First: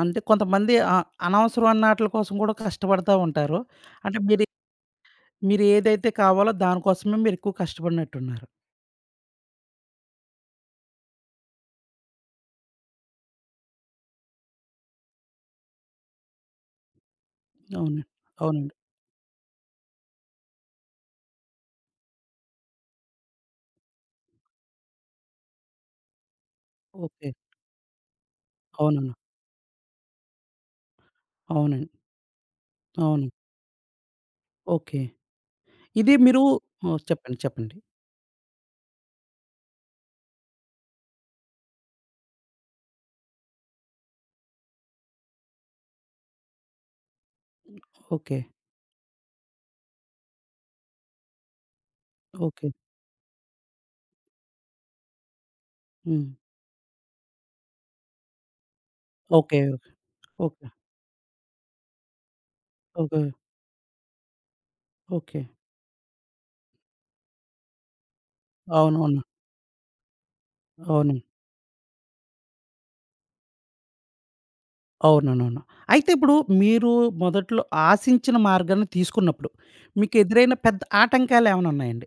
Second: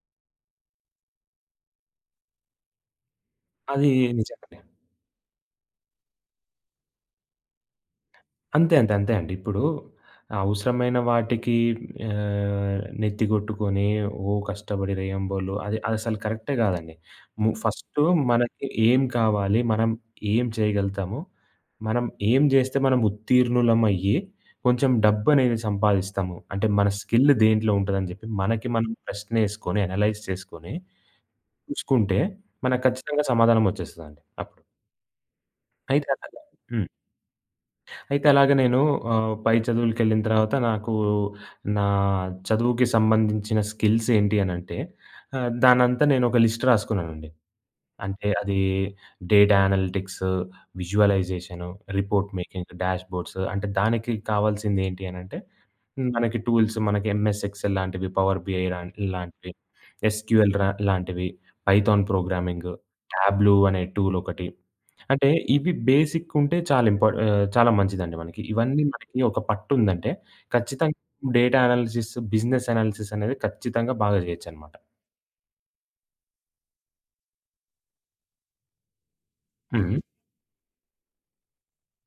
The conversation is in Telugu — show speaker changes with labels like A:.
A: అంటే కొంతమంది అ అనవసరమైన ఆటిలి కోసం కూడా కష్టపడతా ఉంటారు.
B: అది
A: అంటే, మీరు
B: నిజంగానే.
A: మీరు ఏదైతే కావాలో దానికోసమే మీరెక్కువ కష్టపడినట్టున్నారు.
B: అంతే. అంతే. అంతే అండి. ఇప్పుడు అవసరమైన వాటికి ఆహ్, నెత్తి కొట్టుకొని, ఓ కష్టపడి రెయ్యం బోలు అది అసలు కరెక్టే కాదండి. ము ఫస్టు
A: అవునండి.
B: మనకి
A: అవునండి.
B: ఏం కావాలి, మనం ఏం చేయగలుగుతాము, మనం ఏం జేస్తే మనం ఉత్తీర్ణులమయ్యి కొంచెం డబ్బనేది సంపాదిస్తాము. అంటే మన స్కిల్
A: ఓకే.
B: దేంట్లో ఉంటుందని చెప్పి మనకి మనం
A: అవునవును.
B: ప్రశ్న ఏసుకొని అనలైజ్ చేసుకొని,
A: అవునండి.
B: చూసుకుంటే మనకు ఖచ్చితంగా
A: అవును.
B: సమాధానం వచ్చేస్తదండి అప్పుడు.
A: ఓకే.
B: అయితే
A: ఇది
B: అలాగ
A: మీరు
B: హ్మ్.
A: ఓహ్! చెప్పండి. చెప్పండి.
B: అయితే అలాగ నేను ఆహ్, పై చదువులకెళ్ళిన తర్వాత నాకు నా చదువుకి సంబంధించిన స్కిల్స్ ఏంటి అని అంటే? ఆహ్, దాన్నంతా నేను ఒక లిస్ట్ రాసుకున్నానండి. అంటే
A: ఓకే.
B: అది data analytics, visualisation, report making,
A: okay.
B: Dashboards అంటే దానికి కావాల్సింది ఏంటి అనంటే,
A: హ్మ్.
B: మనకి టూల్స్ మనకి ఎంఎస్ ఎక్స్‌ఎల్ లాంటివి, పవర్ బీఐ లాం ఇలాంటివి,
A: ఓకే.
B: SQL
A: okay.
B: రా లాంటివి, పైథాన్ ప్రోగ్రామింగ్,
A: ఓకే.
B: టాబ్లూ అనే టూలొకటి. అంటే,
A: ఓకే.
B: ఇవి బేసిక్ ఉంటే చాలా ఇంపా ఆహ్, చాలా మంచిదండి మనకి. ఇవన్నీ మనకి
A: అవునవును.
B: ఒక పట్టుందంటే ఖచ్చితంగా
A: అవును.
B: డేటా అనాలిసిస్, బిజినెస్ అనాలిసిస్ అనేది ఖచ్చితంగా బాగా చేయొచ్చన్నమాట.
A: అవునవును. అయితే ఇప్పుడు మీరు మొదట్లో ఆశించిన మార్గాన్ని తీసుకున్నప్పుడు
B: హ్మ్.
A: మీకెదురైన పెద్ద ఆటంకాలేమైనా ఉన్నాయండి?